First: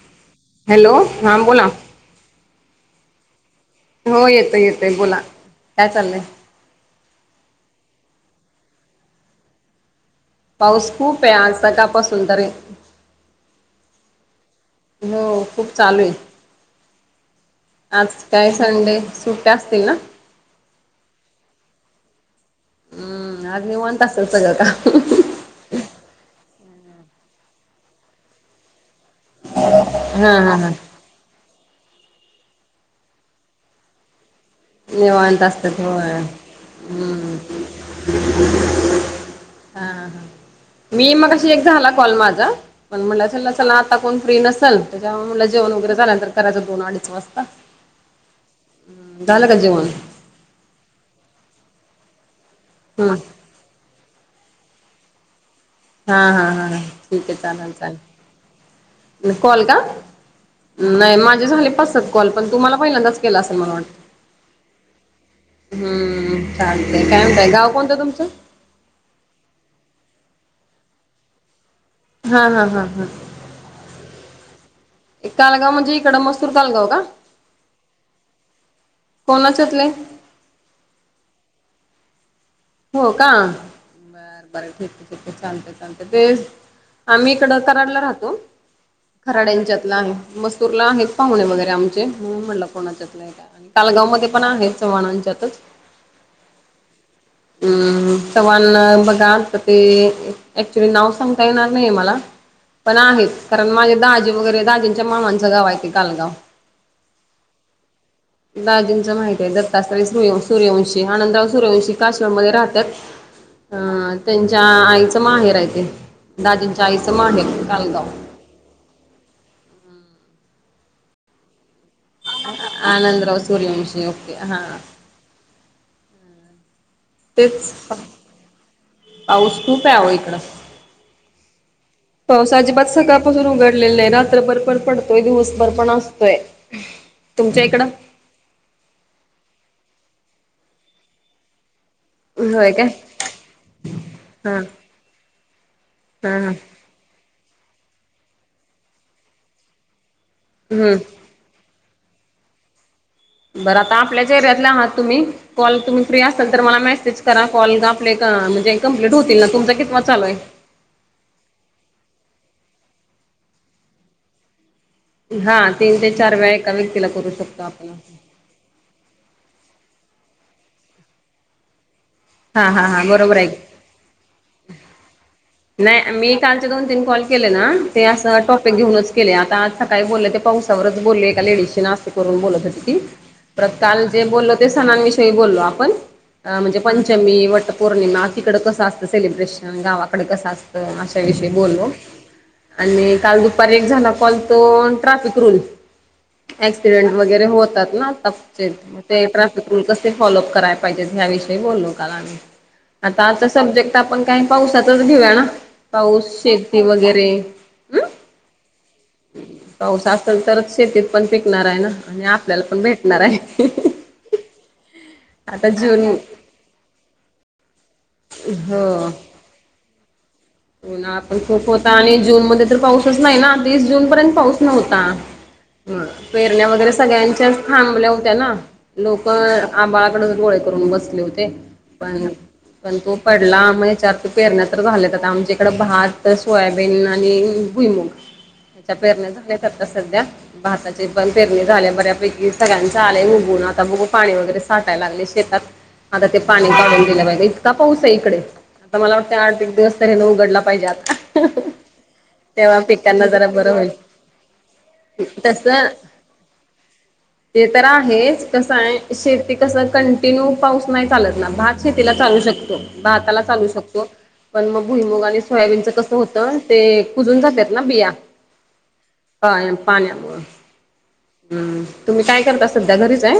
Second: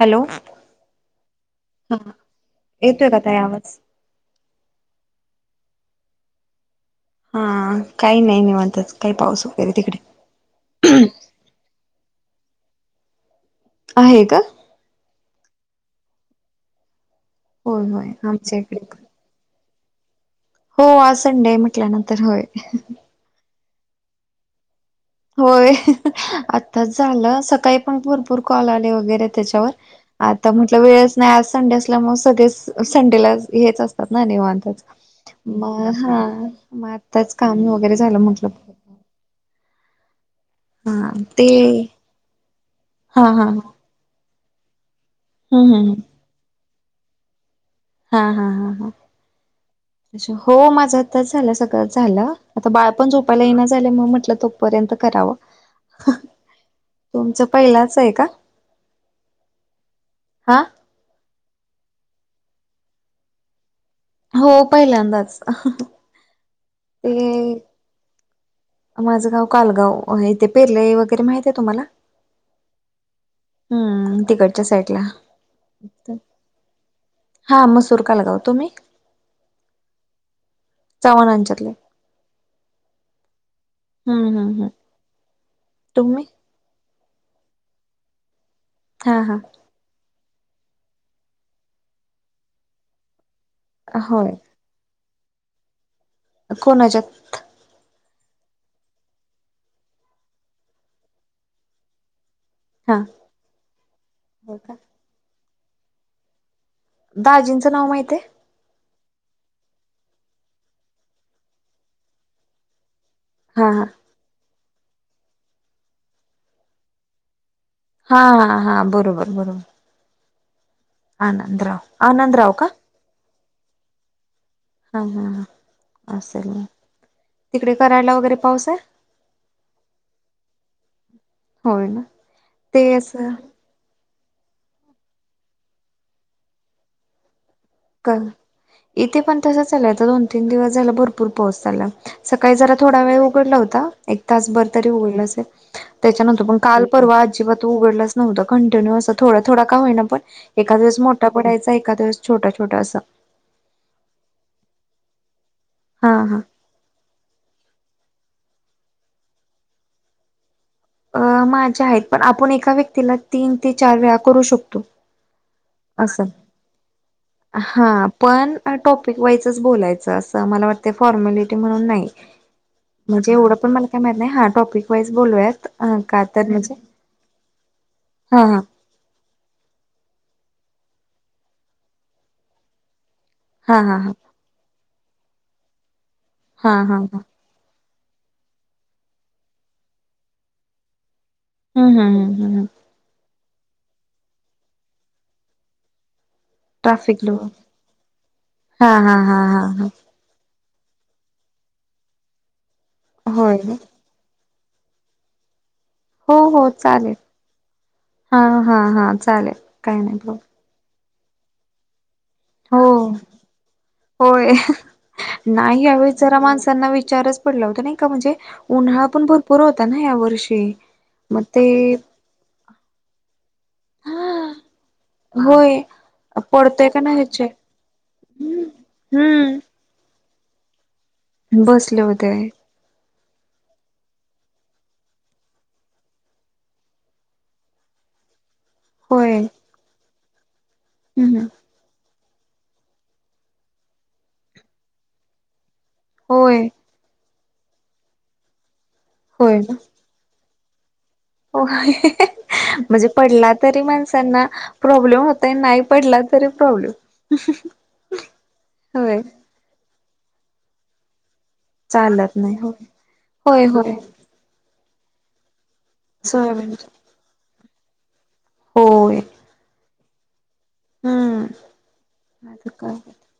Hello hello हम बोला. एकेत कथा यावत. हो येतोय येतोय बोला काय चाललंय हा काही नाही नाही म्हणतात काही पाऊस वगैरे तिकडे पाऊस खूप आहे आजचा कापासून तर आहे का? हो खूप चालू आहे. होय होय आज काय आमच्या इकडे संडे पण सुट्ट्या असतील ना. हो आज संडे म्हटल्यानंतर होय. हम्म अ नववंत तासल तग का? होय आताच झालं सकाळी पण भरपूर कॉल आले वगैरे त्याच्यावर आ हा हा हा म्हट वेळच नाही. संडे असल्या मग सगळे संडेला हेच असतात ना आणिवा निवांत असतात मग होय हा मग आताच हम्म काम वगैरे झालं म्हटलं. [unintelligible] हा ह मी हा मग ते अशी एक झाला कॉल माझा पण म्हट हा हा च चला आता कोण फ्री नस. ल त्याच्या जेवण हम्म हम्म वगैरे झाल्यांतर करायचं, दोन अडीच वाजता. हा हा हा ह झालं का जेवण अ् हो माझं आताच झालं सगळं झालं. आता बाळ पण हम्म झोपायला येना झालं मग म्हटलं तोपर्यंत करावं. हा हा हा ठीक आहे तुमचं चालेल पहिलाच आहे का चालेल. कॉल का हा नाही माझे झाले पाच सात. कॉल पण तुमलाहिल्यांदा के असेल मला वाटं हो पहिल्यांदाच हम्म चालतय काय म्हणतय ते गाव कोणतं तुमचं माझं गाव कालगाव इथे पेरले वगैरे माहित आहे तुम्हाला हा हा हा हा. हम्म तिकडच्या साईडला एक कालगाव म्हणजे इकडममस्तूर कालगाव का. हा मसूर का लगाव तुम्ही. कोणाच्यातले. चव्हाणांच्यातले हो का हम्म बर हम्म हम्म बरं ठीक ठीक चालते चालते ते तुम्ही आम्ही इकडं कराडला राहतो. हा हा खराड्यांच्यातला आहे. मसुरला आहेत पाहुणे वगैरे आमचे म्हणून म्हटलं. कोणाच्यात कालगाव मध्ये होय पण आहेत. चव्हाणांचे सतत कोणाच्यात हम हम चव्हाण बघा ते ऍक्चुली नाव सांगता येणार नाही. मला हा पण आहेत कारण माझे दाजी हो वगैरे का दाजींच्या मामांचं गाव आहे ते कालगाव. दाजींचं नाव माहित आहे. माहित आहे. दत्तात्रय सूर्यवंशी, आनंदराव सूर्यवंशी, काशीळमध्ये राहतात. हा अ हा त्यांच्या आईचं माहेर आहे ते, दाजींच्या आईचं माहेर कालगाव हा हा हा बरोबर बरोबर. हा आंनदराव आनंदराव सूर्यंवंशी ओके हा. असलं. तेच पाऊस खूप आहे. आव इकडं होय ना पाऊस ते अजिबात असं सकाळपासून उघडलेला नाही. रात रात्रभर पण पडतोय दिवसभर पण असतोय. तुमच्या इकडं का इथे पण तसंच चालय आता दोन तीन दिवस झाला. भरपूर पाऊस झाला. सकाळी होय जरा काय थोडा वेळ उघडला होता. एक हा तासभर तरी उघड असेल हा त्याच्यानंतर हा प काल व अजिबात तो उघडलाच नव्हता, कंटिन्यू अस थोडा थोडा का होईना, पण एखादा हम्म दिवस मोठा पडयचा एखादा दिवस छोटा छोटासा बरं आता आपल्याच्या एरियातला आहात तुम्ही कॉल तुम्ही हा फ्री हा असाल तर मला मेसेज करा. कॉल ग आप का म्हणजे कंप्लीट होतील ना तुमचा कितवा चालू आहे. अ माझ्या आहेत. पण आपण एका व्यक्तीला तीन ते चार वेळा करू शकतो. हा तीन ते अस चार वेळा एका व्यक्तीला करू शकतो हा आपण पण टॉपिक वाईजच बोलायचं. असं मला वाटतं फॉर्मलिटी म्हणून नाही. हा हा हा म्हणजे बरोबर आहे एवढं पण मला काय माहित नाही हा टॉपिक वाईज बोलूया. नाही मी कालचे दोन तीन कॉल केले ना ते असं हा हा टॉपिक घेऊनच केले आता आज सकाळी बोलले ते पाहू परत बोलले एक लेडीजशी आज ते करून बोलत होती. ती परत हा हा काल हा जे बोलले ते सणांविषयी बोलो आपण हा म्हणजे हा ह पंचमी वटपौर्णिमा तिकड कसं असतं सेलिब्रेशन गावा कड कस असत अशाविषयी हम्म बोलो हम्म हम्म हम्म हम्म आणि काल दुपारी एक झाला कॉल तो traffic rule accident traffic law वगैरे होतात ना आताचे हा मग हा ते हा हा ट्रॅफिक रूल हा कसे फॉलोप कराय. विषयी बोललो काल आम्ही आता आजचा होय सब्जेक्ट आपण काय पावसा ठेऊ या ना पाऊस, हो हो शेती चालेल वगैरे हम हा हा हा चालेल काही पाऊस नाही असल प्रॉब्लेम तरच, शेतीत पण पिकणार आहे ना. आणि आपल्याला पण हो भेटणार आहे. होय आता नाही जून यावेळेस जरा माणसांना विचारच पडला होता नाही का, म्हणजे हो उन्हाळा पण भरपूर होता ना. वर्षी उन्हाळा पण मग ते खूप होता, आणि जून मध्ये तर पाऊसच नाही ना. तीस जून पर्यंत हा पाऊस नव्हता. होय ह पेरण्या पडतोय वगैरे का नाही ह्याचे सगळ्यांच्या थांबल्या होत्या ना, हम्म लोक हम्म आभाळाकडच डोळे करून बसले होते, बसले पण होते पण तो पडला म चार पेरण्या तर झालेत, आता आमच्या इकंड भात, सोयाबीन आणि भुईमुग त्याच्या पेरण्या होय झाल्यात आता सध्या, भाताचे पण हम्म पेरणी झाल्या बऱ्यापैकी. सगळ्यांचं आलंय ऊगून, आता बघु पाणी वगैरे साठाय लागलय शेतात. आता ते होय पाणी काढून दिलं पाहिजे, इतका पाऊस आहे इकडे, आता मला वाटत आठ एक दिवस तरी न उघडला पाहिजे आता. होई. तेव्हा म्हणजे पिकांना जरा पडला बरं तरी होईल. माणसांना प्रॉब्लेम होतय, नाही पडला तरी प्रॉब्लेम. हे तर आहेच, कसं आहे होय शेती कस कंटिन्यू पाऊस नाही चालत भात शेतीला चालत चालू नाही शकतो, होय भाताला होय चालू होय शकतो, पण मग भुईमग आणि सोयाबीनच कस होतं, सोयाबीन ते कुजून जातात ना बिया. होय. पाण्यामु [unintelligible] हम्म तुम्ही काय करता नाही सध्या काय घरीच आहे?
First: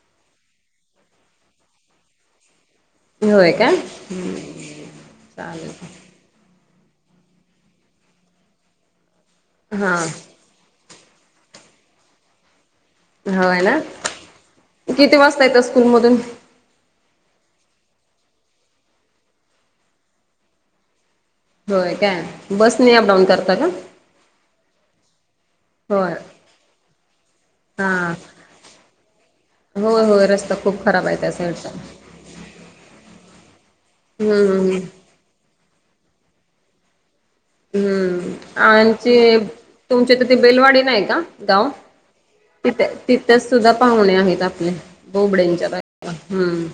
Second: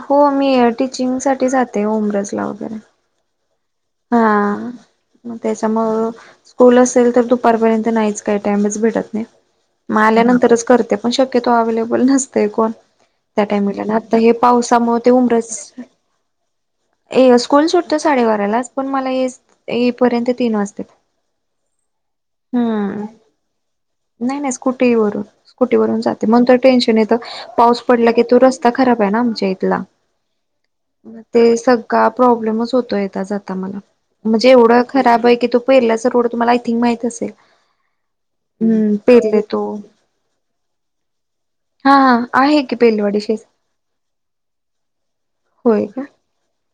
हो, मी टीचिंग साठी जाते होम रस ला वगैरे होय काय हा, आ चालेल त्याच्यामुळे स्कूल असेल तर दुपारपर्यंत नाहीच काय टाइमच भेटत नाही, हा मग आल्यानंतरच करते पण शक्यतो अवे्हेलेबल नसतेय कोण. त्या होय ना टाईमला आता हे पावसामुळे ते किती वाजता उमरच येतं स्कूलमधून ए स्कूल सुटते साडेबारालाच, पण मला येई पर्यंत तीन वाजतात. होय, काय बस नी अप हम्म डाऊन करता का? नाही नाही, स्कुटीवरून स्कुटीवरून होय जाते, म्हनुन तर टेन्शन येत पाऊस हा पडला की तो रस्ता खराब आहे. आमच्या ईथला, होय होय रस्ता खूप खराब आहे त्या ते साईडचा सगळा प्रॉब्लेमच होतोय येता जाता. आता मला हम्म म्हणजे हम्म हम्म. एवढं खराब आहे की, तो पहिरल्याच रोड तुम्हाला आय थिंक माहितच आहे. हम्म. आमचे तो तुमच्या तेथ बेलवाडी नाही का गाव हा हा आहे की तिथ बेलवाडी शेज तिथेच सुद्धा पाहुणे आहेत, आपले बोबडेंच्या होय का बाजुला हम्म.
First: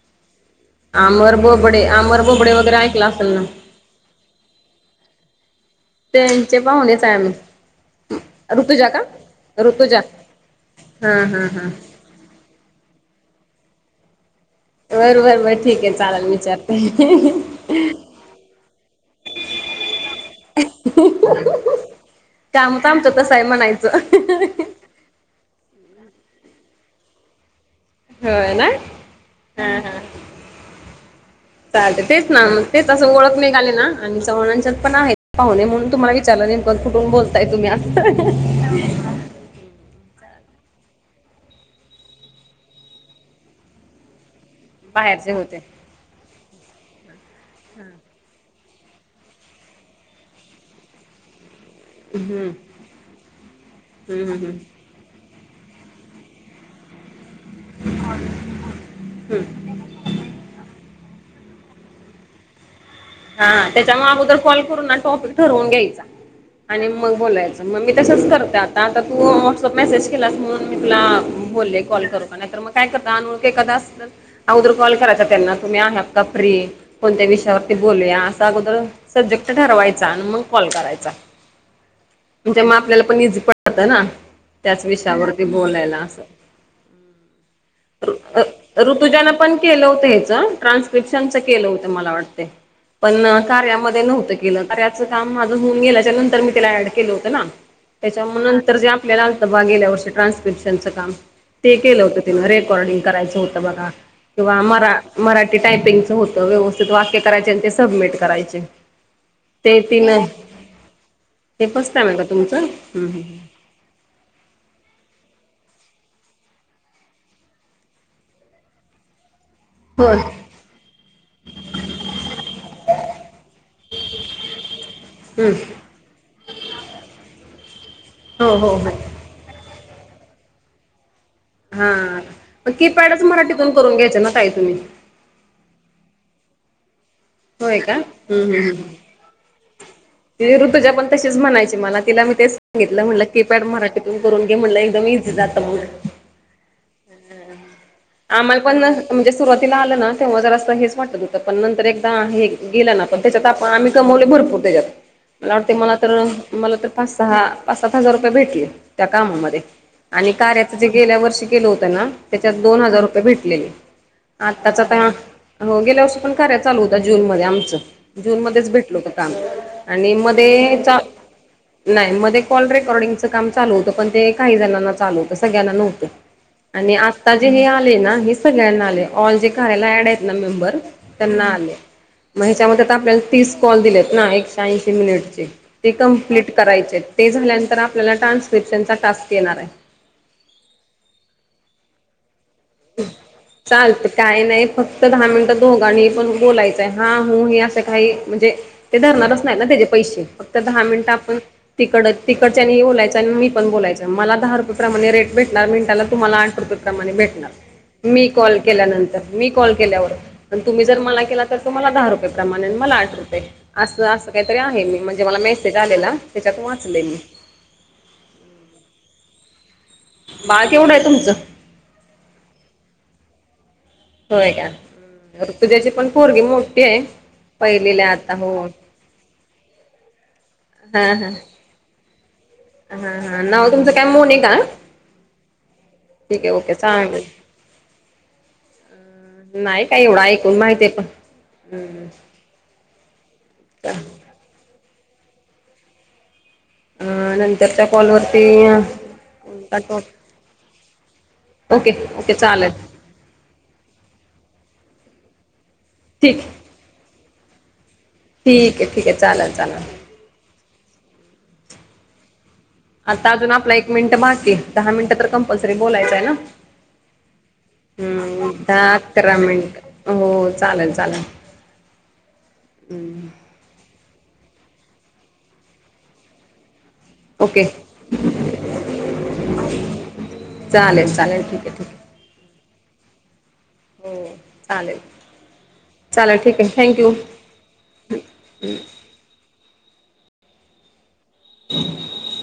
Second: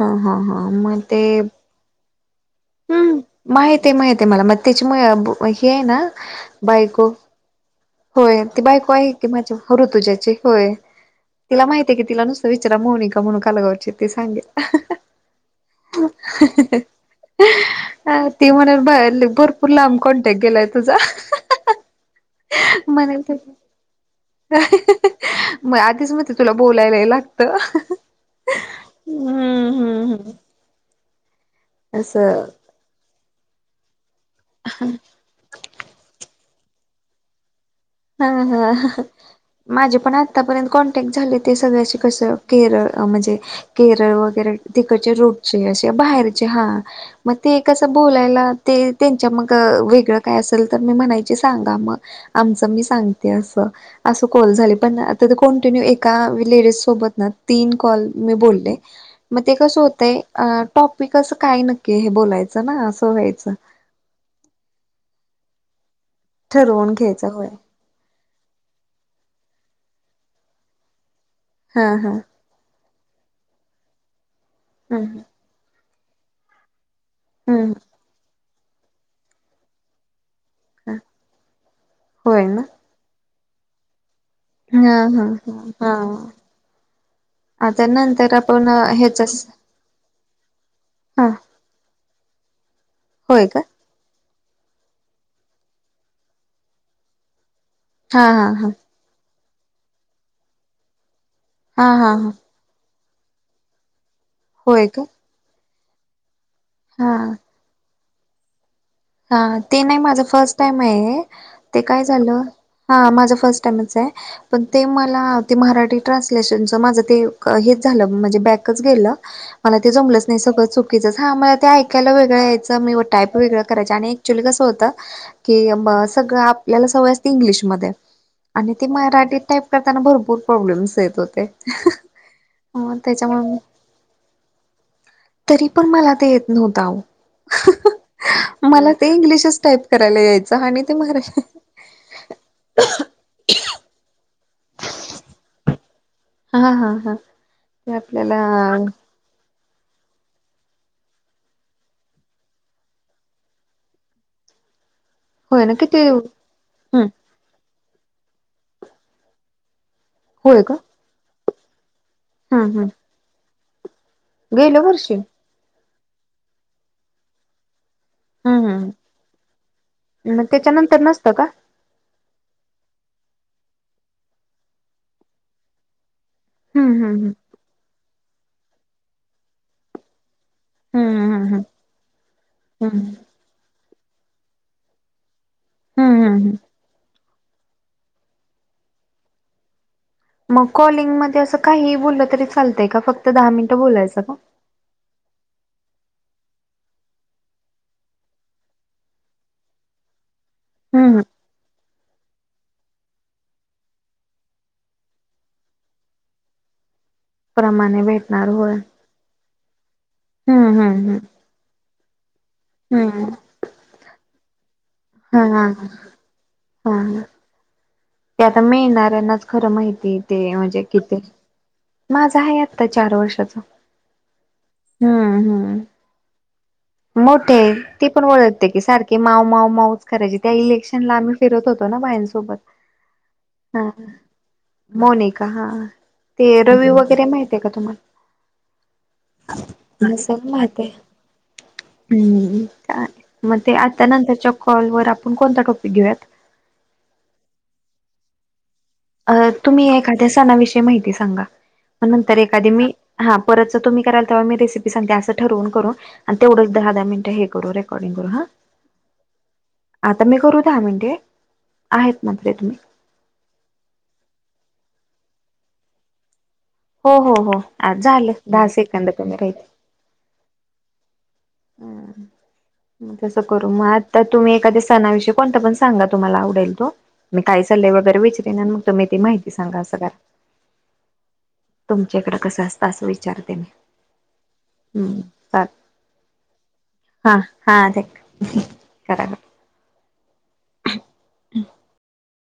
हा. हा. हा. मग ते आमर बोबडे आमर बोबडे वगैरे ऐकला हम्म. असेल ना माहितेय माहितेय माला. मग त्याची म हे ये ना त्यांचे पाहुणेच बायको [inaudible] होय. ती ऋतुजा बायको का? आहे की भाच्या ऋतुजा ची. होय. हा हा तिला हा माहिते की तिला नुसत विचारा मोहनिका म्हणून कालगावची ती सांगितली. बर बर बर ठीक आहे, चालेल विचारते [unintelligible] अ ती म्हणेल ब भरपूर लांब कॉन्टॅक् गेलाय तुझा [unintelligible] काम का आमचं म्हणेल तसं त आहे म्हणायचं [unintelligible] [unintelligible] मग आधीच म ते तुला बोलायलाही लागत होय ना, हम्म हम ह. हम्म हम्म चालेल तेच ना, असं मग तेच असं ओळख नाघाली ना आणि चवणांच्यात पण प पाहुणे म्हण तुम्हाला विचारलंत कुठून बोलताय तुम्ही आस हा हा [unintelligible] माझे पण आतापर्यंत कॉन्टॅक्ट झाले, ते सगळ्याशी कसं केरळ म्हणजे केरळ वगैरे तिकडचे बाहेरचे लोक होते. कसे असे बाहेरचे हा, मग ते कसं बोलायला ते त्यांच्या मग वेगळं काय असेल तर मी म्हणायची सांगा मग हम्म आमच हम्म मी सांगते अस, असं हम्म कॉल झाले हम्म पण आता ते कंटिन्यू एका लेडीज सोबत ना तीन कॉल मी बोलले, मग ते हम्म. कसं होतय टॉपिक अस काय नक्की हे बोलायचं ना अस हा, त्याच्यामुळे अगोदर कॉल करून ना टॉपिक ठरवून घ्यायचा. आणि ठरवून मग घ्यायचं होय बोलायचं, मग मी तसच करते आता आता तू व्हॉट्सअप मेसेज म्हणून मी तुला बोलले हा कॉल हा करू का? नाही तर मग काय करत अन एका तास अन अगोदर कॉल हम्म करायचा त्यांना. तुम्ही आहात का फ्री? कोणत्या विषयावर हम्म ते आसा अगोर सब्जेक्टं ठरवायचा अन मग कॉल करायचा. होय ना उद्या म आपल्याला पण इझी पडतं ना. त्याच हा हा. विषयावरती हा बोलायला असं. ह.. आता नंतर आपण ऋतुजानं ह्याचच पण केलं होतं ह्याचं. हा ट्रान्स्क्रिप्शनचं केलं होतं मला वाटतेय. पण होय का कार्यामध्ये नव्हतं केलं. कार्याचं काम माझं होऊन गेल्याच्या नंतर मी तिला ऍड केलं होतं ना. हा त्याच्या म हा हा नंतर जे आपल्याला आलतं बा गेल्या वर्षी ट्रान्स्क्रिप्शनचं काम ते हा केलं हा होतं हा तिनं रेकॉर्डिंग करायचं होतं बघा. किंवा होय मरा का मराठी टायपिंगच होत सगळं होषित हा वाक्य करायचे आणि ते सबमिट करायचे. हा. ते नाही, माझ फर्स्ट टाइम ए. ते फर्स्ट काय टाइम आहे का झालं तुमचं? हा हं माझं फर्स्ट टाइमच ए. पण ते मला ते म्हराठी ट्रान्सलेशनचं माझं ते हेच झालं म्हणजे बॅकच गेलं. मला ते हो जमलंच नाई. सगळं चुकीचं हा मला ते ऐकायला वेगळं यायचं मी टायप वेगळं त्याच्या न ॲक्च्युली कसं होत हं की म सगळं आपल्याला सवय असते इंग्लिशमध्ये. हो आणि हो ते हो मराठीत टाईप करताना भरपूर प्रॉब्लेम्स येत हो. हा.. मग कीपॅडच मराठीतून करून घ्यायचा ना ताई तुम्ही. तरी पण मला ते येत न्हवतं आओ. होय का? हम्म हम्म मला ते इंग्लिशच टाईप करायला ती यायचं आणि ऋतुजा ते पण मरा तशीच म्हणायची मला. तिला मी तेच सांगितलं म्हणलं कीपॅड म्हराठीतून करून घे म्हणलं एकदम इझी जातं मग. हा हा हा. आपल्याला आम्हाला पण म्हणजे सुरुवातीला आलं ना तेव्हा जरासं हेच वाटत होतं. पण नंतर एकदा हे गेलं ना, पण त्याच्यात आपण आम्ही कमवले भर पुरतंय त्यात मला होय वाटते ना मला किती तर, हम्म मला तर पाच सहा पाच सात हजार रुपये भेटले, त्या कामामधे. आणि होय का कार्याचं जे गेल्या वर्षी केलं होतं ना त्याच्यात हम्म दोन हम्म हजार रुपये भेटलेले. गेल्या आत्ताचाता, वर्षी हो गेल्या वर्षी पण कारया चालू होतं जून मध्ये आमचं. जून हम्म मध्येच हम्म भेटलं होतं काम. आणि मग मधेचा.. त्याच्यानंतर नसतं का नाइ. मध्ये कॉल रेकॉर्डिंगच काम चालू होतं पण ते काही जणनना चालू होतं सगळ्यांना नव्हतं आणि हम्म हम्म आता जे हे आले ना हे सगळ्यांना आले ऑल जे कारयाला ऍड हम्म हम्म हम्म आहे [unintelligible] मग हेच्या मध्ये हम्म हम्म आपल्या तीस कॉल दिल्या ना ऐंशी मिनिटचे, ते हम्म कमप्लीट हम्म करायचे. ते झाल्यांतर आपल्याला ट्रान्स्क्रिप्शन चा टास्क येणार आए. मग कॉलिंग मध्ये असं काहीइ बोललं तरी च चालतं. काही नाई. फक्त दहा मिंटं दोघ गणी पण बोलायचंय. हा हु हे असं काही म्हणजे ते धरणारच नाही ना त्याचे पैशे. तर दहा मिंटं हम्म आपण तिकडं, तिकडच्यानी बोलायचं आणि मी पण बोलायंच. मला दहा रुपये प्रमाणे रेट भेटणार मिंटाला, तुमाला आठ रुपये प्रमाणे भेटणार, प्रमाणे मी भेटणार कॉल होय केल्या नंतर मी कॉल केल्यावर, न हम्म तुम्ही जर हम्म मला केला तर तुमाला दहा रुपये प्रमाने आणि मला हम्म आठ हम्म रुपये आसं आसं काहीतरी आहे मी म्हणजे मला हा हा मेसेज आलेला, त्याच्यात वाचले मी. हा ते आता मिळणाऱ्यांनाच खरं माहिती त ते बाळ म्हणजे केवढं आहे किते? तुमचं माझं हाहे आता चार वर्षाचं. होय का. हम्म. हम्म. तुझ्याची पण पोरगी मोठी आहे मोठे पहिलीला ती आहे पण आता ओळखते हो कि सारखे माव माव माऊ करायची, त्या इलेक्शन हा ला हा आम्ही फिरत होतो ना बायांसोबत. हा नाव हा. तुमचं काय मोनिका ना मोनिका हा. ठीक आहे ते ओके रवी वगरे चालेल माहितेय का तुम्हाला? नाही काय एवढं नसेल ऐकून माहिती आहे पण हम्म मग ते आता नंतरच्या कॉल वर आपण कोणता टॉपिक घेऊयात अ नंतरच्या कॉलवररती अ तुम्ही एखाद्या सणाविषयी माहिती सांगा ओके मग ओके नंतर एखादी चालेल मी हा परत जर तुम्ही कराल तेव्हा मी रेसिपी सांगते असं ठरवून करु आण ठीक तेवढ दहा दहा मिनटं हे करु ठीक आहे ठीक आहे चालेल चालेल आता मी करू दहा मिनटे आहेत मात्र तुम्ही आता अजून आपला एक मिनिट बाकी दहा मिनिटं तर कंपल्सरी बोलायचंय ना हो हो हो आ झालं हम्म दहा सेकंद कमी अकरा मिनिट हो चालेल चालेल हम्म तसा करु [unintelligible] तर तुम्ही एखादया सणाविषयी कोणता पण सांगा तुम्हाला आवडेल तो मी काही ओके चाललंय वगैरे विचरेन मग तुम्ही ती माहिती सांगा संरा चालेल चालेल ठीक आहे [unintelligible] ठीक तुमच्याकड कस असतं असं विचारते मी हो चालेल हम्म चाल चालल ठीक आहे थँक्यू हा हा ते हम